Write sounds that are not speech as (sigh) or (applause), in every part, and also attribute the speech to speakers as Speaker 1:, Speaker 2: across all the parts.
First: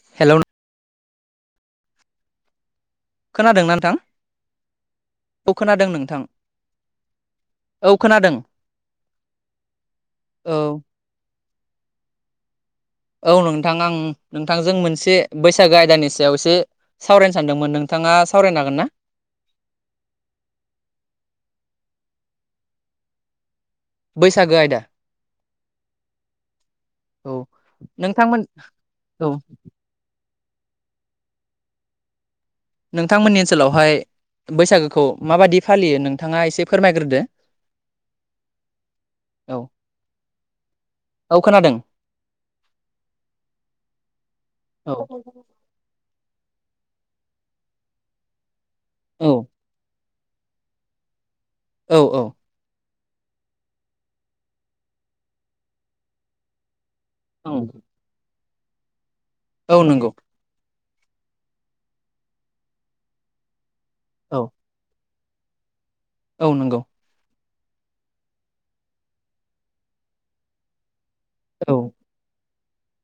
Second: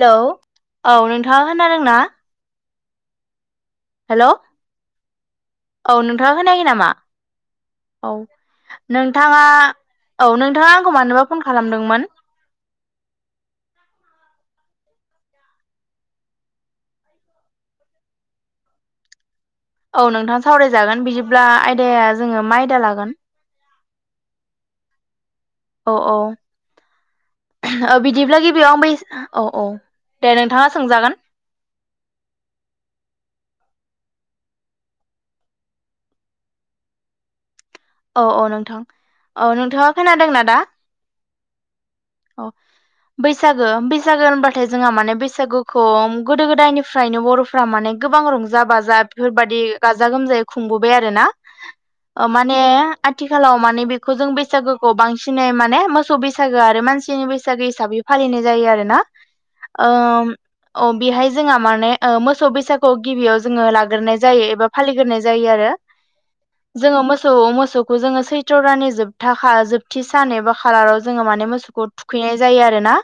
Speaker 1: Hello औ नोंथाङा खोनादोंना
Speaker 2: खोनादोंना नोंथां
Speaker 1: हेलौ
Speaker 2: खोनादों
Speaker 1: औ
Speaker 2: नोंथां
Speaker 1: नोंथाङा खोनायाखै नामा औ नोंथाङा औ नोंथाङा आंखौ मानोबा फन खालामदोंमोन
Speaker 2: औ नोंथां आं नोंथांजों मोनसे बैसागो आयदानि सायाव एसे सावरायनो सानदोंमोन नोंथां नोंथाङा सावरायनो हागोन ना
Speaker 1: औ नोंथाङा सावरायजागोन बिदिब्ला आयदाया जोङो मा आयदा लागोन
Speaker 2: बैसागो आयदा
Speaker 1: औ औ
Speaker 2: नोंथांमोन
Speaker 1: बिदिब्ला गिबियाव आं बै औ औ दे नोंथाङा सोंजागोन
Speaker 2: नोंथांमोननि ओनसोलावहाय बैसागोखौ माबादि फालियो नोंथाङा एसे फोरमायग्रोदो
Speaker 1: औ औ नोंथां औ नोंथाङा खोनादोंना दा
Speaker 2: औ खोनादों
Speaker 1: औ बैसागो बैसागो होनबाथाय जोंहा
Speaker 2: औ
Speaker 1: माने बैसागोखौ गोदो गोदायनिफ्राय निफ्रायनो बर'फ्रा माने गोबां रंज-बाजा
Speaker 2: औ
Speaker 1: बेफोरबायदि गाजा गोमजायै खुंबोबाय आरोना।
Speaker 2: औ औ।
Speaker 1: आथिखालाव माने बेखौ जों बैसागोखौ बांसिनै माने मोसौ बैसागो आरो मानसि नि बैसागो
Speaker 2: औ
Speaker 1: हिसाबै फालिनाय जायो आरो ना।
Speaker 2: औ नंगौ
Speaker 1: अ बेहाय जोंहा माने मोसौ बैसागु गिबियाव जोङो लाग्रोनाय
Speaker 2: औ
Speaker 1: जायो एबा फालिग्रोनाय जायो आरो।
Speaker 2: औ नंगौ।
Speaker 1: जोङो मोसौ मोसौखौ जोङो सैथ्र' दाननि जोब जोबथि सान एबा खाालार जोंङो माने
Speaker 2: औ
Speaker 1: मोसौखौ थुखैनाय जायो आरोना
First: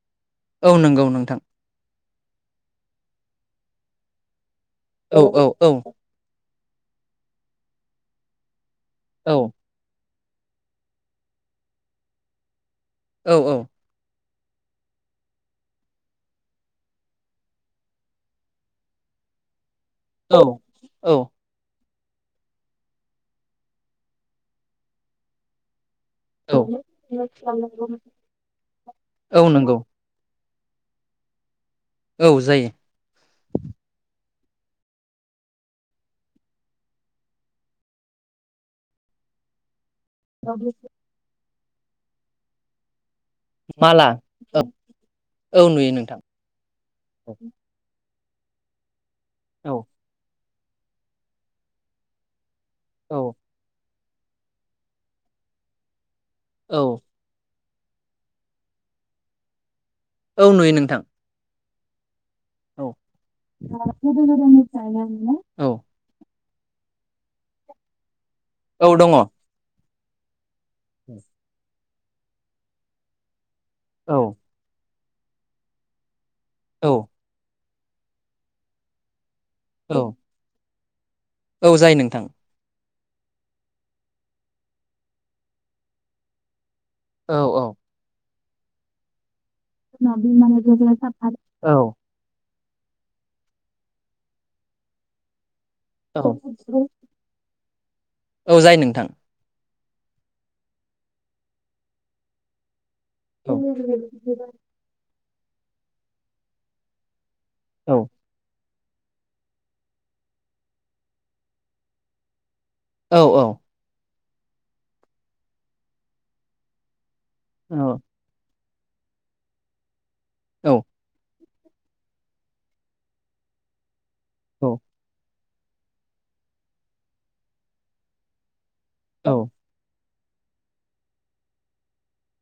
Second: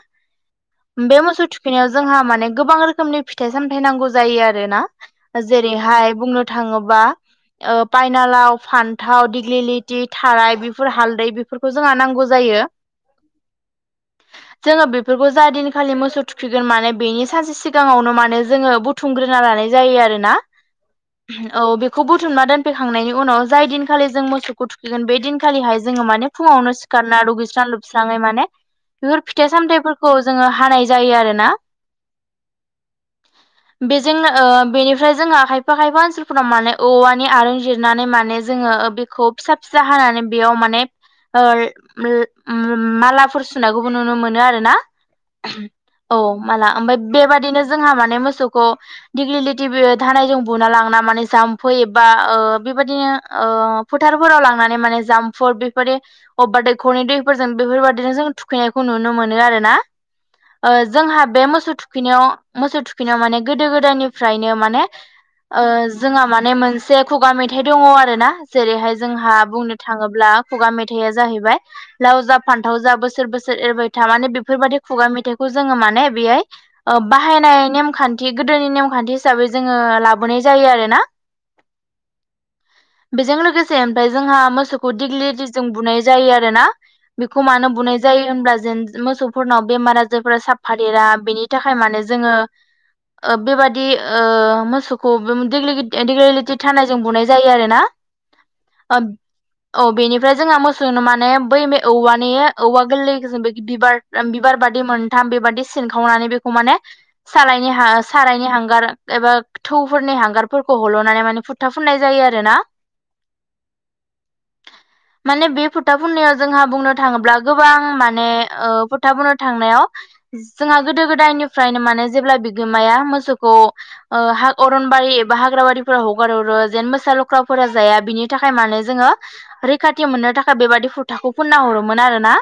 Speaker 2: औ नंगौ
Speaker 1: बे
Speaker 2: नोंथां
Speaker 1: मोसौ थुखैनायाव जोंहा माने गोबां रोखोमनि फिथाइ सामथाय नांगौ जायो आरोना
Speaker 2: औ औ औ
Speaker 1: जेरैहाय बुंनो थाङोबा पाइनालाव, फान्थाव,
Speaker 2: औ
Speaker 1: दिग्लिलिटि थाराय बेफोर हालदै बेफोरखौ जोंहा नांगौ जायो।
Speaker 2: औ
Speaker 1: जोङो बेफोरखौ जा दिनखालि मोसौ थुखैगोन माने बेनि सानसे सिगाङावनो माने जोङो बुथुम लानाय जायो आरोना
Speaker 2: औ
Speaker 1: औ बेखौ बुथुमना दोनफैखांनायनि उनाव जाय दिन खालि जों मोसौखौ थुखैगोन बे दिनखालिहाय जोङो माने
Speaker 2: औ
Speaker 1: फुङावनो सिखारना दुगैस्रां लोबस्राङै माने बेफोर
Speaker 2: औ
Speaker 1: फिथाइ
Speaker 2: नंगौ
Speaker 1: सामथायफोरखौ जोङो हानाय जायो आरोना।
Speaker 2: औ जायो।
Speaker 1: बेजोंनो बेनिफ्राय जोंहा खायफा खायफा ओनसोलफोराव माने औवानि आरं जिरनानै माने जोंङो बिखौ फिसा फिसा हानानै बेयाव माने ओ उ उम माला फुर सुनायखौबो
Speaker 2: माला
Speaker 1: नुनो मोनो आरो
Speaker 2: औ
Speaker 1: ना।
Speaker 2: औ नुयो नोंथां
Speaker 1: औ मोसौखौ दिग्लिटि
Speaker 2: औ
Speaker 1: थानायजों बुना लांना माने
Speaker 2: औ
Speaker 1: ओ फोथारफोराव लांनानै माने जाम्फुर बेफोरदि अबेबा
Speaker 2: औ
Speaker 1: दैखरनि दैफोरजों बेफोरबादिनो जों थुखैनायखौ नुनो मोनो आरोना
Speaker 2: औ
Speaker 1: ओ
Speaker 2: नुयो नोंथां
Speaker 1: जों मोसौ
Speaker 2: औ
Speaker 1: थुफिनायाव माने गोदो गोदायनिफ्रायनो माने
Speaker 2: औ
Speaker 1: जोंहा माने माने मोनसे खुगा मेथाइ दङ आरोना
Speaker 2: औ
Speaker 1: जेरैहाय
Speaker 2: दङ औ
Speaker 1: जोंहा बुंनो थाङोब्ला खुगा मेथाइआ जाहैबाय लाव जा फान्थाव जााब बोसोर बोसोर एरबाय था
Speaker 2: औ
Speaker 1: माने बेफोर बायदि खुगा मेथाइखौ जोङो माने बेहाय
Speaker 2: औ
Speaker 1: बाहायनाय नेमखान्थि गोदोनि नेमखान्थि हिसाबै जोङो लाबोनाय जायो आरो ना।
Speaker 2: औ जायो नोंथां।
Speaker 1: बेजों लोगोसे ओमफ्राय जोंहा मोसौखौ दिग्लिथिजोंं बुनाय जायो आरो ना।
Speaker 2: औ
Speaker 1: बेखौ
Speaker 2: औ
Speaker 1: मानो बुनाय जायो होनब्ला जेन मोसौ फोरनाव बेमार
Speaker 2: औ जायो
Speaker 1: आजारफोरा
Speaker 2: नोंथां
Speaker 1: साफादेरा बेनि थाखाय
Speaker 2: औ
Speaker 1: माने जोङो बेबादि ओ मोसौखौ बे
Speaker 2: औ
Speaker 1: देग्लिटि थानाय जों बुनाय जायो आरो ना।
Speaker 2: औ जायो नोंथां।
Speaker 1: औ बेनिफ्राय जोंहा मोसौ माने बै मे औवानिया गोरलैजों बे बिबार बिबार बादि मोनथाम बेबादि सिनखावनानै बेखौ माने सारायनि हां सारायनि हांगार एबा थौफोरनि हांगारफोरखौ हल'नानै माने फुथा फुननाय जायो आरो ना।
Speaker 2: औ औ।
Speaker 1: माने बे फुथा फुननाययाव जोंहा बुंनो थाङोब्ला गोबां
Speaker 2: औ
Speaker 1: माने फथा बुंनो थांनायाव जोंहा गोदो गोदायनि नो माने जेब्ला बिगोमाया मोसौखौ अरनबारि बा हाग्र बारिफोरा हगार हरो जेन मोसा लख्राफोरा जाया बिनि थाखाय मानो जोङो
Speaker 2: औ
Speaker 1: रैखा मोननो थाखाय बेबादि फुथाखौ फुनना हरोमोन आरोना।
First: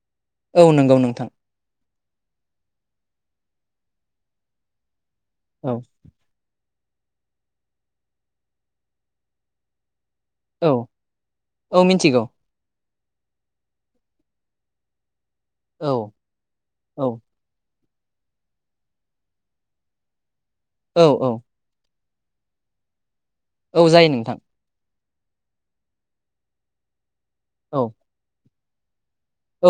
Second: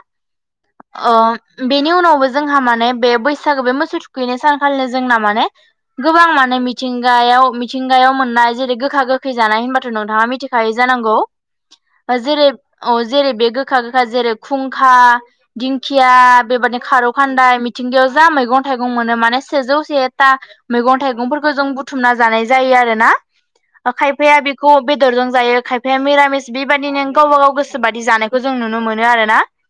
Speaker 2: औ नंगौ नोंथां।
Speaker 1: नि उनावबो जोंहा माने बे बैसागो बे मोसौ थुखैनाय सानखालिनो जोंना माने
Speaker 2: औ
Speaker 1: गोबां माने मिथिंगायाव मिथिंगायाव मोननाय जेरै गोखा गोखै जानाय होनबाथ' नोंथांआ
Speaker 2: औ
Speaker 1: मिथिखायो जानांगौ
Speaker 2: औ मिथिगौ
Speaker 1: जेरै अ जेरै बे गोखा-गोखा जेरै खुंखा,
Speaker 2: औ
Speaker 1: दिंखिया, बेबादि
Speaker 2: औ
Speaker 1: खारौ खान्दाय मिथिंगिायाव जा मैगं-थाइगं मोनो माने सेजौ सेथा
Speaker 2: औ
Speaker 1: मैगं
Speaker 2: औ
Speaker 1: थाइगंफोरखौ जों बुथुमना जानाय जायो आरोना।
Speaker 2: औ जायो नोंथां।
Speaker 1: बेदरजों जायो खायफाया मिरामिस बेबायदिनो गावबा-गाव
Speaker 2: औ
Speaker 1: गोसोबादि जानायखौ जों नुनो मोनो।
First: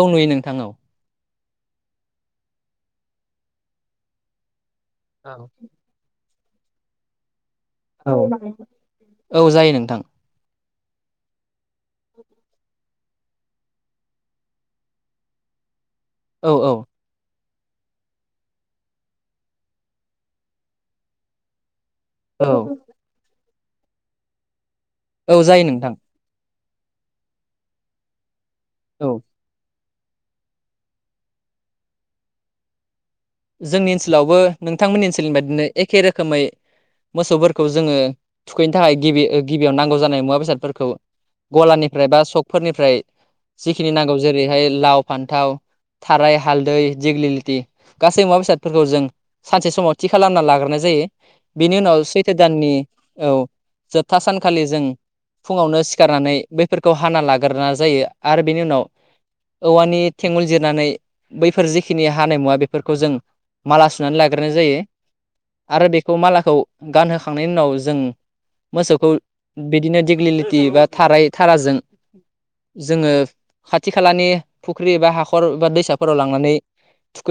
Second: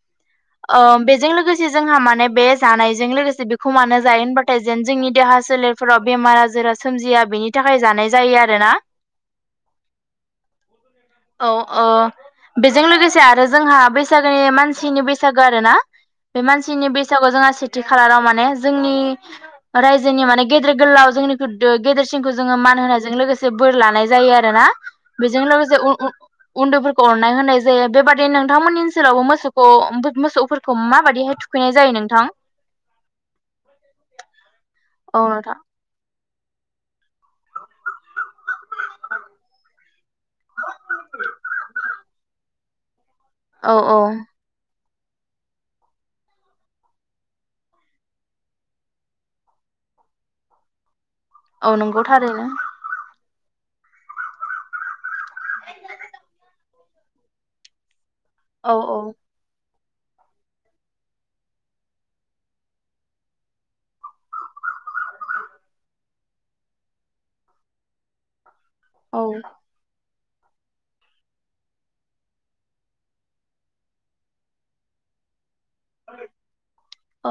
Speaker 2: औ नुयो नोंथां औ
Speaker 1: बेजों लोगोसे जोंहा माने बे जानायजों लोगोसे बेखौ मानो जायो? होनबाथाय जेन जोंनि देहा सोलेरफोराव बेमार-आजार जा सोमजिया बेनि थाखाय जानाय जायो आरो ना
Speaker 2: औ-औ। जायो नोंथां।
Speaker 1: औ-औ बेजों लोगोसे आरो जोंहा बैसागोनि मानसिनि बैसागो आर ना? बे
Speaker 2: औ औ
Speaker 1: मानसिनि बैसागु जोंहा खालाराव माने जोंनि रायजोनि माने गेदेर गोलाव जोंनि गेदेर खौ
Speaker 2: औ
Speaker 1: जोङो मान होनायजों लोगोसे बोर लानाय जायो आरोना
Speaker 2: औ
Speaker 1: बेजों
Speaker 2: जायो
Speaker 1: लोगोसे
Speaker 2: नोंथां
Speaker 1: उन उन उन्दैफोरखौ अननाय होनाय जायो बेबादि नोंथांमोननि
Speaker 2: औ
Speaker 1: ओनसोलावबो मोसौखौ मोसौफोरखौ माबादिहाय थुखैनाय जायो नोंथां?
Speaker 2: जोंनि ओनसोलावबो नोंथांमोननि
Speaker 1: औ
Speaker 2: ओनसोलनि
Speaker 1: नोंथां
Speaker 2: बायदिनो एखे रोखोमै मोसौफोरखौ जोङो थुखैनो थाखाय गिबि गिबियाव नांगौ जानाय मुवा बेसादफोरखौ गलानिफ्राय बा सकफोरनिफ्राय
Speaker 1: औ
Speaker 2: जिखिनि
Speaker 1: औ
Speaker 2: नांगौ जेरैहाय लाव फान्थाव थाराय हालदै दिेग्लिलिथि गासै मुवा बेसादफोरखौ जों सानसे समाव थि खालामना लाग्रोनाय जायो। बिनि
Speaker 1: औ
Speaker 2: उनाव
Speaker 1: नंगौ
Speaker 2: सैथो
Speaker 1: थारैनो
Speaker 2: दाननि औ। जोबथा सानखालि जों फुङावनो सिखारनानै बैफोरखौ हाना लाग्रोना जायो आरो बेनि
Speaker 1: औ
Speaker 2: उनाव
Speaker 1: औ
Speaker 2: औवानि थेंगल जिरनानै बैफोर जिखिनि हानाय मुवा बेफोर फोरखौ जों माला सुनानै लाग्राय जायो। आरो बेखौ मालाखौ गानहोखांनायनि उनाव जों मोसौखौ
Speaker 1: औ
Speaker 2: बिदिनो दि ग्लिलिथि बा थाराइ थाराजों जोङो खाथि खालानि फुख्रि बा हाखर बा दैसाफोराव लांनानै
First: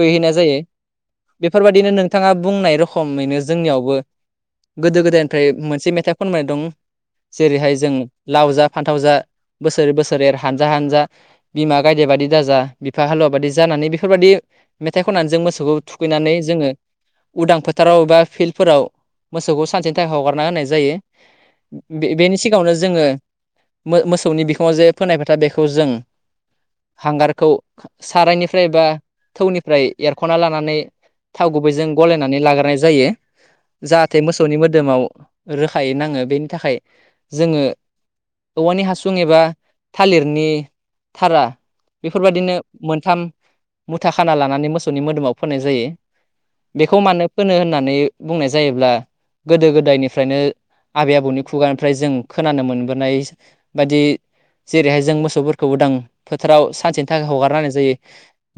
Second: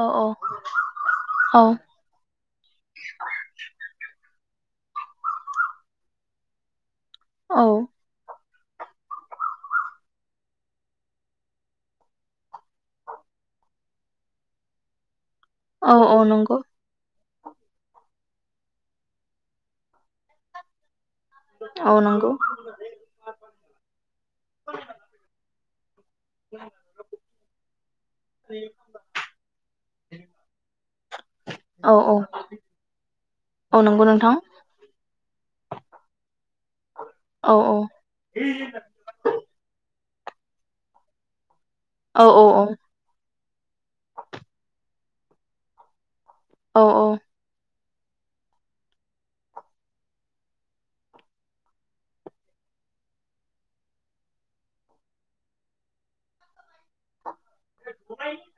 Speaker 1: औ
Speaker 2: जायो
Speaker 1: औ
Speaker 2: बेफोरबायदिनो नोंथाङा बुंनाय रखमैनो जोंनियावबो गोदो गोदायनिफ्राय मोनसे मेथाइ खनबोनाय दं
Speaker 1: औ
Speaker 2: जेरैहाय जों लाउ जा फान्थावजा बोसोर बोसोर एर हानजा हानजा बिमा गायदे बादि दाजा बिफा हालुवा बादि जानानै बेफोरबायदि मेथाइ खननानै जों मोसौखौ
Speaker 1: औ औ
Speaker 2: थुखैनानै
Speaker 1: नंगौ
Speaker 2: जोङो उदां फोथाराव बा फिल्डफोराव मोसौखौ सानसेनि थाखाय हगारना होनाय जायो।
Speaker 1: औ नंगौ
Speaker 2: बे-बेनि सिगाङावनो जोङो मो-मोसौनि बिखङाव जे फोनाय फोथा बेखौ जों हांगारखौ सारायनिफ्राय बा निफ्राय एरख'ना लानानै थाव गुबैजों
Speaker 1: औ औ
Speaker 2: गलायनानै लाग्रोनाय जायो
Speaker 1: औ नंगौ
Speaker 2: जाहाथे
Speaker 1: नोंथां
Speaker 2: मोसौनि मोदोमाव रोखायै नाङो बेनि थाखाय
Speaker 1: औ
Speaker 2: जोङो औवानि हासुं एबा थालिरनि थारा
Speaker 1: औ औ
Speaker 2: बेफोरबादिनो
Speaker 1: औ
Speaker 2: मोनथाम खाना लानानै मोसौनि मोदोमाव फोनाय जायो
Speaker 1: औ
Speaker 2: बेखौ मानो फोनो होननानै बुंनाय जायोब्ला गोदो गोदायनिफ्रायनो आबै आबौनि खुगानिफ्राय जों खोनानो मोनबोनाय बायदि जेरैहाय जों मोसौफोरखौबो उदां फोथाराव सानसेनि थाखाय हगार ना होनाय जायो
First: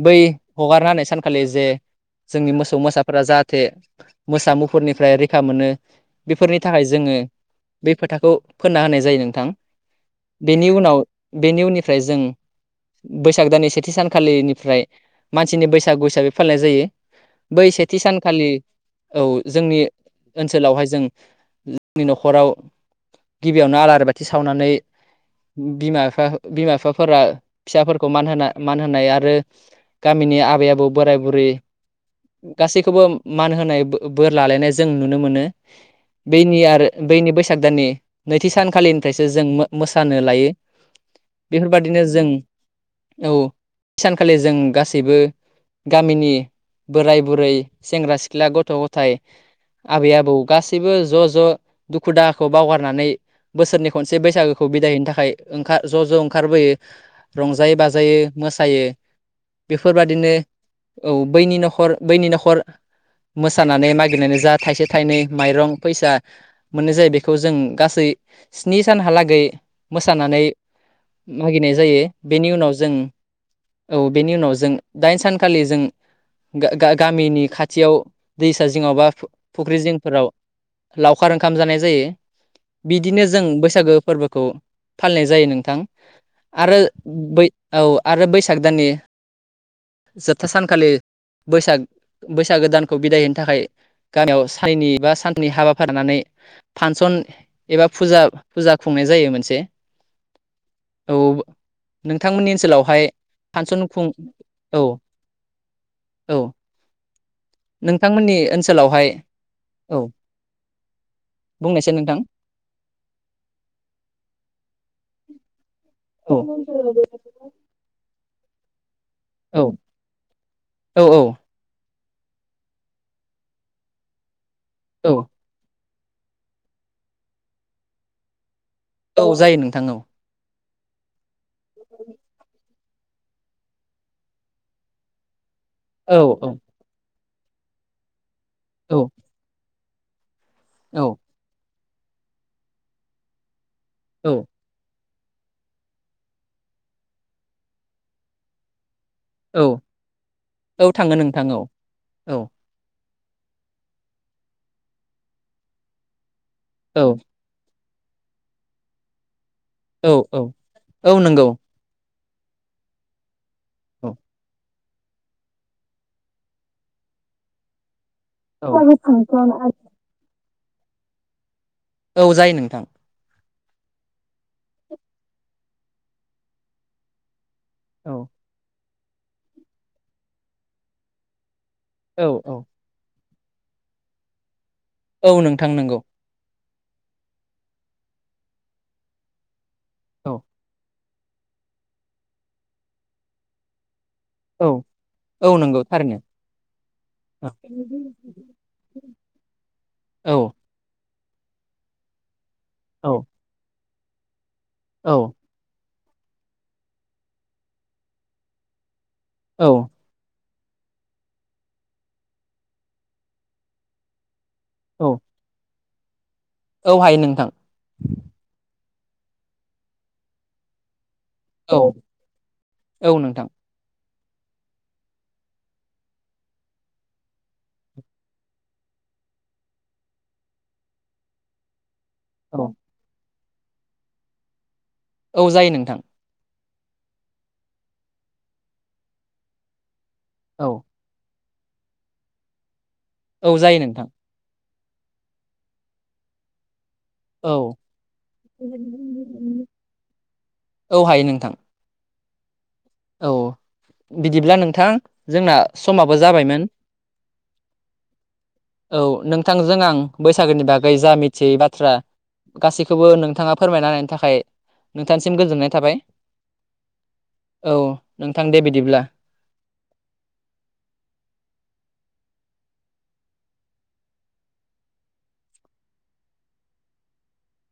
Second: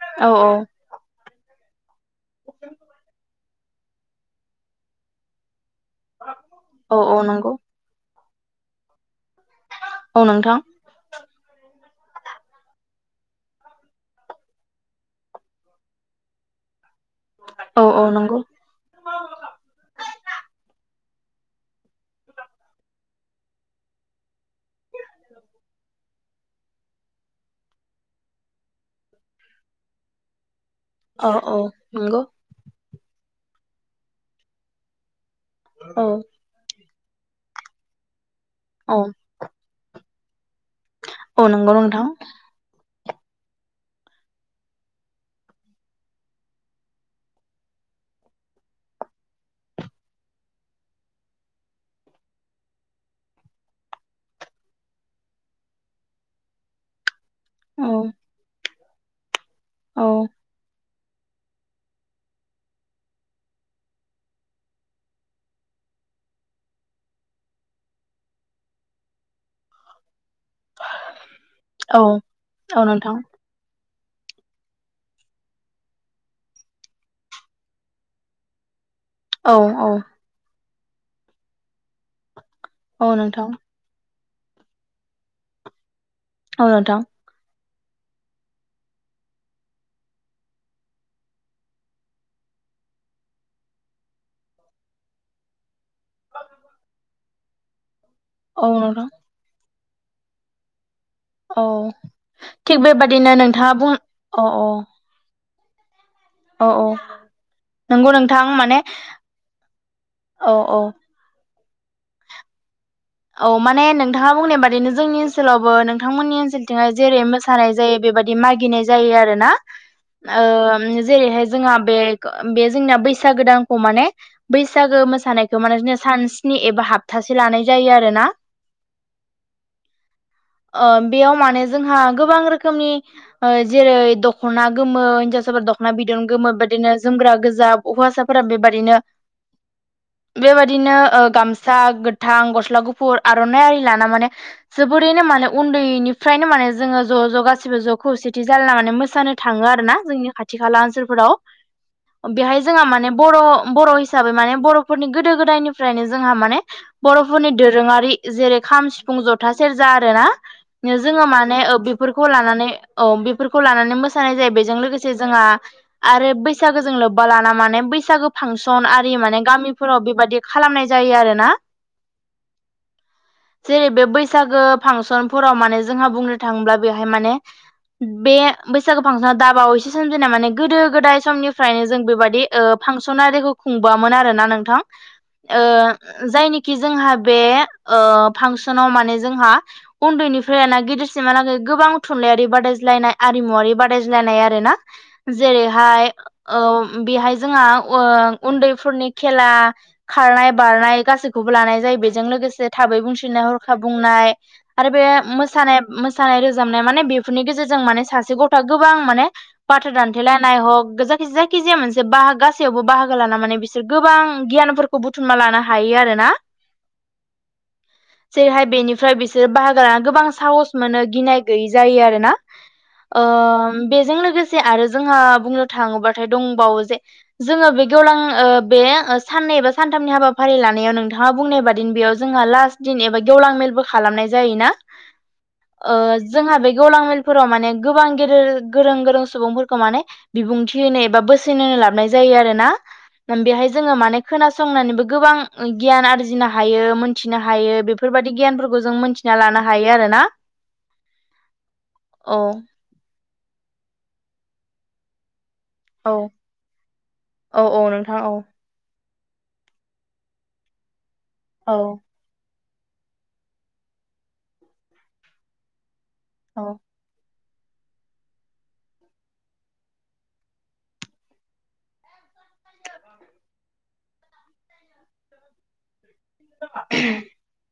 Speaker 2: बै
Speaker 1: औ
Speaker 2: हगारना होनाय सानखालि जे जोंनि मोसौ मोसाफोरा जा जाहाथे मोसा मुफुरनिफ्राय रैखा मोनो बेफोरनि थाखाय
Speaker 1: औ
Speaker 2: जोङो
Speaker 1: औ नंगौ
Speaker 2: बे फोथाखौ फोनना होनाय जायो नोंथां
Speaker 1: औ नोंथां
Speaker 2: बेनि उनाव बेनि उननिफ्राय जों बैसाग दाननि सेथि सानखालिनिफ्राय मानसिनि बैसागु हिसाबै फालिनाय जायो। बै
Speaker 1: औ
Speaker 2: सेथि
Speaker 1: औ नंगौ
Speaker 2: सानखालि औ जोंनि ओनसोलावहाय जों जोंनि न'खराव गिबियावनो आलारि बाथि सावनानै बिमाफा बिमा बिफाफोरा फिसाफोरखौ मान होना मान होनाय आरो गामिनि आबै आबौ बोराय
Speaker 1: औ
Speaker 2: बुरै
Speaker 1: औ नंगौ
Speaker 2: गासै खौबो मान होनाय बोर लालायनाय जों नुनो मोनो
Speaker 1: औ
Speaker 2: बेनि आरो बैनि बैसाग दाननि नैथि
Speaker 1: औ
Speaker 2: सानखालिनिफ्रायसो जों मोसानो लायो।
Speaker 1: औ नंगौ
Speaker 2: बेफोरबादिनो
Speaker 1: नोंथां।
Speaker 2: जों औ सानखालि जों गासैबो गामिनि बोराय बुरै सेंग्रा सिख्ला गथ' गथाय आबै आबौ गासैबो ज' ज' दुखु दाहाखौ बावगारनानै बोसोरनि खनसे बैसागोखौ बिदायहैनो थाखाय ओंखार ज' ज' ओंखारबोयो रंजायो
Speaker 1: औ
Speaker 2: बाजायो मोसायो।
Speaker 1: औ
Speaker 2: बेफोरबादिनो औ बैनि न'खर बैनि न'खर मोसानानै मागिरनानै जा थाइसे थाइनै माइरं फैसा मोननाय जायो बेखौ जों गासै स्नि सानहालागै मोसानानै मागिनाय जायो
Speaker 1: औ
Speaker 2: बेनि उनाव
Speaker 1: औ
Speaker 2: जों
Speaker 1: नोंथां
Speaker 2: औ बेनि उनाव जों दाइन सानखालि जों गा-गा-गामिनि खाथियाव दैसा जिङाव बा
Speaker 1: औ
Speaker 2: फु-फुख्रि
Speaker 1: औ
Speaker 2: जिंफोराव लावखार ओंखाम जानाय जायो
Speaker 1: औ
Speaker 2: बिदिनो जों
Speaker 1: नोंथां
Speaker 2: बैसागो फोरबोखौ फालिनाय जायो नोंथां
Speaker 1: औ
Speaker 2: आरो
Speaker 1: नोंथां
Speaker 2: बै औ आरो बैसाग दाननि जोबथा सानखालि बैसाग बैसागोदानखौ बिदाय होनो थाखाय गामियाव सानननै एबा सानथामनि हाबाफारि लानानै फांसन एबा फुजा
Speaker 1: औ
Speaker 2: फुजा खुंनाय
Speaker 1: नोंथां
Speaker 2: जायो मोनसे। औ
Speaker 1: औ
Speaker 2: नोंथांमोननि
Speaker 1: थिग
Speaker 2: ओनसोलावहाय
Speaker 1: बेबादिनो नोंथाङा
Speaker 2: फांसन
Speaker 1: बुं
Speaker 2: खुं औ
Speaker 1: औ औ नंगौ
Speaker 2: नोंथांमोननि
Speaker 1: नोंथां माने
Speaker 2: ओनसोलावहाय औ
Speaker 1: औ औ
Speaker 2: बुंनायसाय नोंथां।
Speaker 1: औ माने नोंथाङा बुंनाय बादिनो जोंनि ओनसोलावबो नोंथांमोननि
Speaker 2: औ
Speaker 1: ओनसोलथिंजाय जेरै मोसानाय जायो बेबायाददि मागिनाय जायो आरोना
Speaker 2: औ औ
Speaker 1: जेरैहाय ओ जोंहा बे बे जोंना बैसागो दानखौ माने बैसागो
Speaker 2: औ
Speaker 1: मोसानायखौ माने जोंना सान स्नि एबा हप्तासे लानाय जायो आरोना।
Speaker 2: औ जायो नोंथां औ
Speaker 1: ओ बेयाव माने जोंहा गोबां रोखोमनि ओ जेरै दख'ना गोमो हिनजावसाफोर दख'ना
Speaker 2: औ
Speaker 1: बिदन गोमो बिदिनो जोमग्रा गोजा हौवासाफोरा
Speaker 2: औ
Speaker 1: बेबादिनो बेबायदिनो
Speaker 2: औ
Speaker 1: ओ गामसा गोथां गस्ला गुफुर आर'नाइ आरि लाना माने
Speaker 2: औ
Speaker 1: जोब रैनो माने उन्दैनिफ्रायनो माने जोङो ज' ज' गासिबो ज' खौसेथि जालायना माने मो सानो थाङो
Speaker 2: औ
Speaker 1: आरोना जोंनि खाथि खाला
Speaker 2: औ थाङो नोंथां औ
Speaker 1: ओनसोलफोराव
Speaker 2: औ
Speaker 1: बेहाय जोंहा माने बर' बर' हिसाबै माने बर'फोरनि गोदो गोदायनिफ्रायनो जोंहा माने
Speaker 2: औ
Speaker 1: बर'फोरनि दोरोङारि जेरै खाम सिफुं जथा सेरजा
Speaker 2: औ
Speaker 1: आरोना
Speaker 2: औ औ
Speaker 1: जोङो
Speaker 2: नंगौ
Speaker 1: माने ओ बेफोर खौ लानानै औ बेफोरखौ लानानै
Speaker 2: औ
Speaker 1: मोसानाय जायो बेजों लोगोसे जोंहा आरो बैसागो जों लोब्बा लाना माने बैसागो
Speaker 2: औ
Speaker 1: फांसन आरि माने गामिफोराव बेबादि खालामनाय जायो आरोना।
Speaker 2: औ जायो नोंथां
Speaker 1: जेरै बे बैसागो फांसनफोराव माने जोंहा बुंनो थाङोब्ला बेहाय माने
Speaker 2: औ
Speaker 1: बे बैसागु फांसनाव दाबाव एसे सोमजिना माने गोदो गोदाय समनि फ्रायनो जों
Speaker 2: औ
Speaker 1: बेबायदि ओ
Speaker 2: औ
Speaker 1: फांसनारिखौ खुंबोआमोन आरोना नोंथां।
Speaker 2: औ
Speaker 1: ओ
Speaker 2: नोंथां नंगौ
Speaker 1: जायनि जोंहा बे ओ फांसनाव माने जोंहा
Speaker 2: औ
Speaker 1: उन्दैनिफ्रायना गिदिर सिमहालागै गोबां थुनलाइयारि बादायज्लायनाय आरिमुवारि बादा ज्लायनाय आरो
Speaker 2: औ
Speaker 1: ना
Speaker 2: औ नंगौ
Speaker 1: जेरैहाय
Speaker 2: थारैनो
Speaker 1: ओवम बेहाय
Speaker 2: औ
Speaker 1: जोंहा वो‌ उन्दैफोर फोरनि खेला
Speaker 2: औ
Speaker 1: खारनाय बारनाय गासिबो लानाय जायो बेजों लोगोसे थाबै
Speaker 2: औ
Speaker 1: बुंसिनाय हरखाब बुंनाय आरो बे
Speaker 2: औ
Speaker 1: मोसानाय मोसानाय रोजाबनाय माने बेफोरनि गेजेरजों माने सासे गथ'आ गोबां माने बाथ्रा
Speaker 2: औ
Speaker 1: दान्थेलायनाय हक गोज जायखिजाया मोनसे बाहागो गासैयावबो बाहागो लाना माने बिसोर गोबां गियानफोरखौ बुथुमना लानो हायो आरोना।
Speaker 2: औ हायो नोंथां
Speaker 1: ओमफ्राय बिसोरो बाहागो लाना गोबां साहस मोनो‌ गिनाय गैयै
Speaker 2: औ
Speaker 1: जायो आरोना
Speaker 2: औ
Speaker 1: ओ
Speaker 2: नोंथां
Speaker 1: बेजों लोगो से आरो जोंहा बुंनो थाङोबाथाय दंबावो जे जोङो बे गेवलां ओ बे साननैबा सानथामनि हाबाफारि लानायाव नोंथा ङा बुंनाय बादिनो बेयाव जोंहा
Speaker 2: औ
Speaker 1: लास्ट दिन एबा गेवलां मेलबो खालामनाय जायोना।
Speaker 2: औ जायो
Speaker 1: ओ
Speaker 2: नोंथां
Speaker 1: जोंहा बे गेवलां मेलफोराव माने गोबां गेदेर गोरों गोरों सुबुंफोरखौ माने
Speaker 2: औ
Speaker 1: बिबुंथि होनो एबा बोस सोन होनो लाबनाय जायो आरोना
Speaker 2: औ
Speaker 1: बेहाय
Speaker 2: जायो
Speaker 1: जोङो
Speaker 2: नोंथां
Speaker 1: माने खोनासंनानैबो गोबां गियान आरजिनो हायो मोनथिनो
Speaker 2: औ
Speaker 1: हायो बेफोरबादि गियानफोरखौ जों मोनथिनानै लानो हायो आरोना
Speaker 2: अ हायो नोंथां
Speaker 1: अह
Speaker 2: औ बिदिब्ला नोंथां जोंना
Speaker 1: औ
Speaker 2: समाबो जाबायमोन
Speaker 1: औ औ नोंथाङा औ
Speaker 2: औ नोंथांजों आं बैसागोनि बागै जा मिथियै
Speaker 1: औ
Speaker 2: बाथ्रा गासैखौबो नोंथाङा फोरमायना होनायनि थाखाय नोंथांनिसिम गोजोननाय थाबाय
Speaker 1: औ
Speaker 2: औ नोंथां दे बिदिब्ला
Speaker 1: (unintelligible)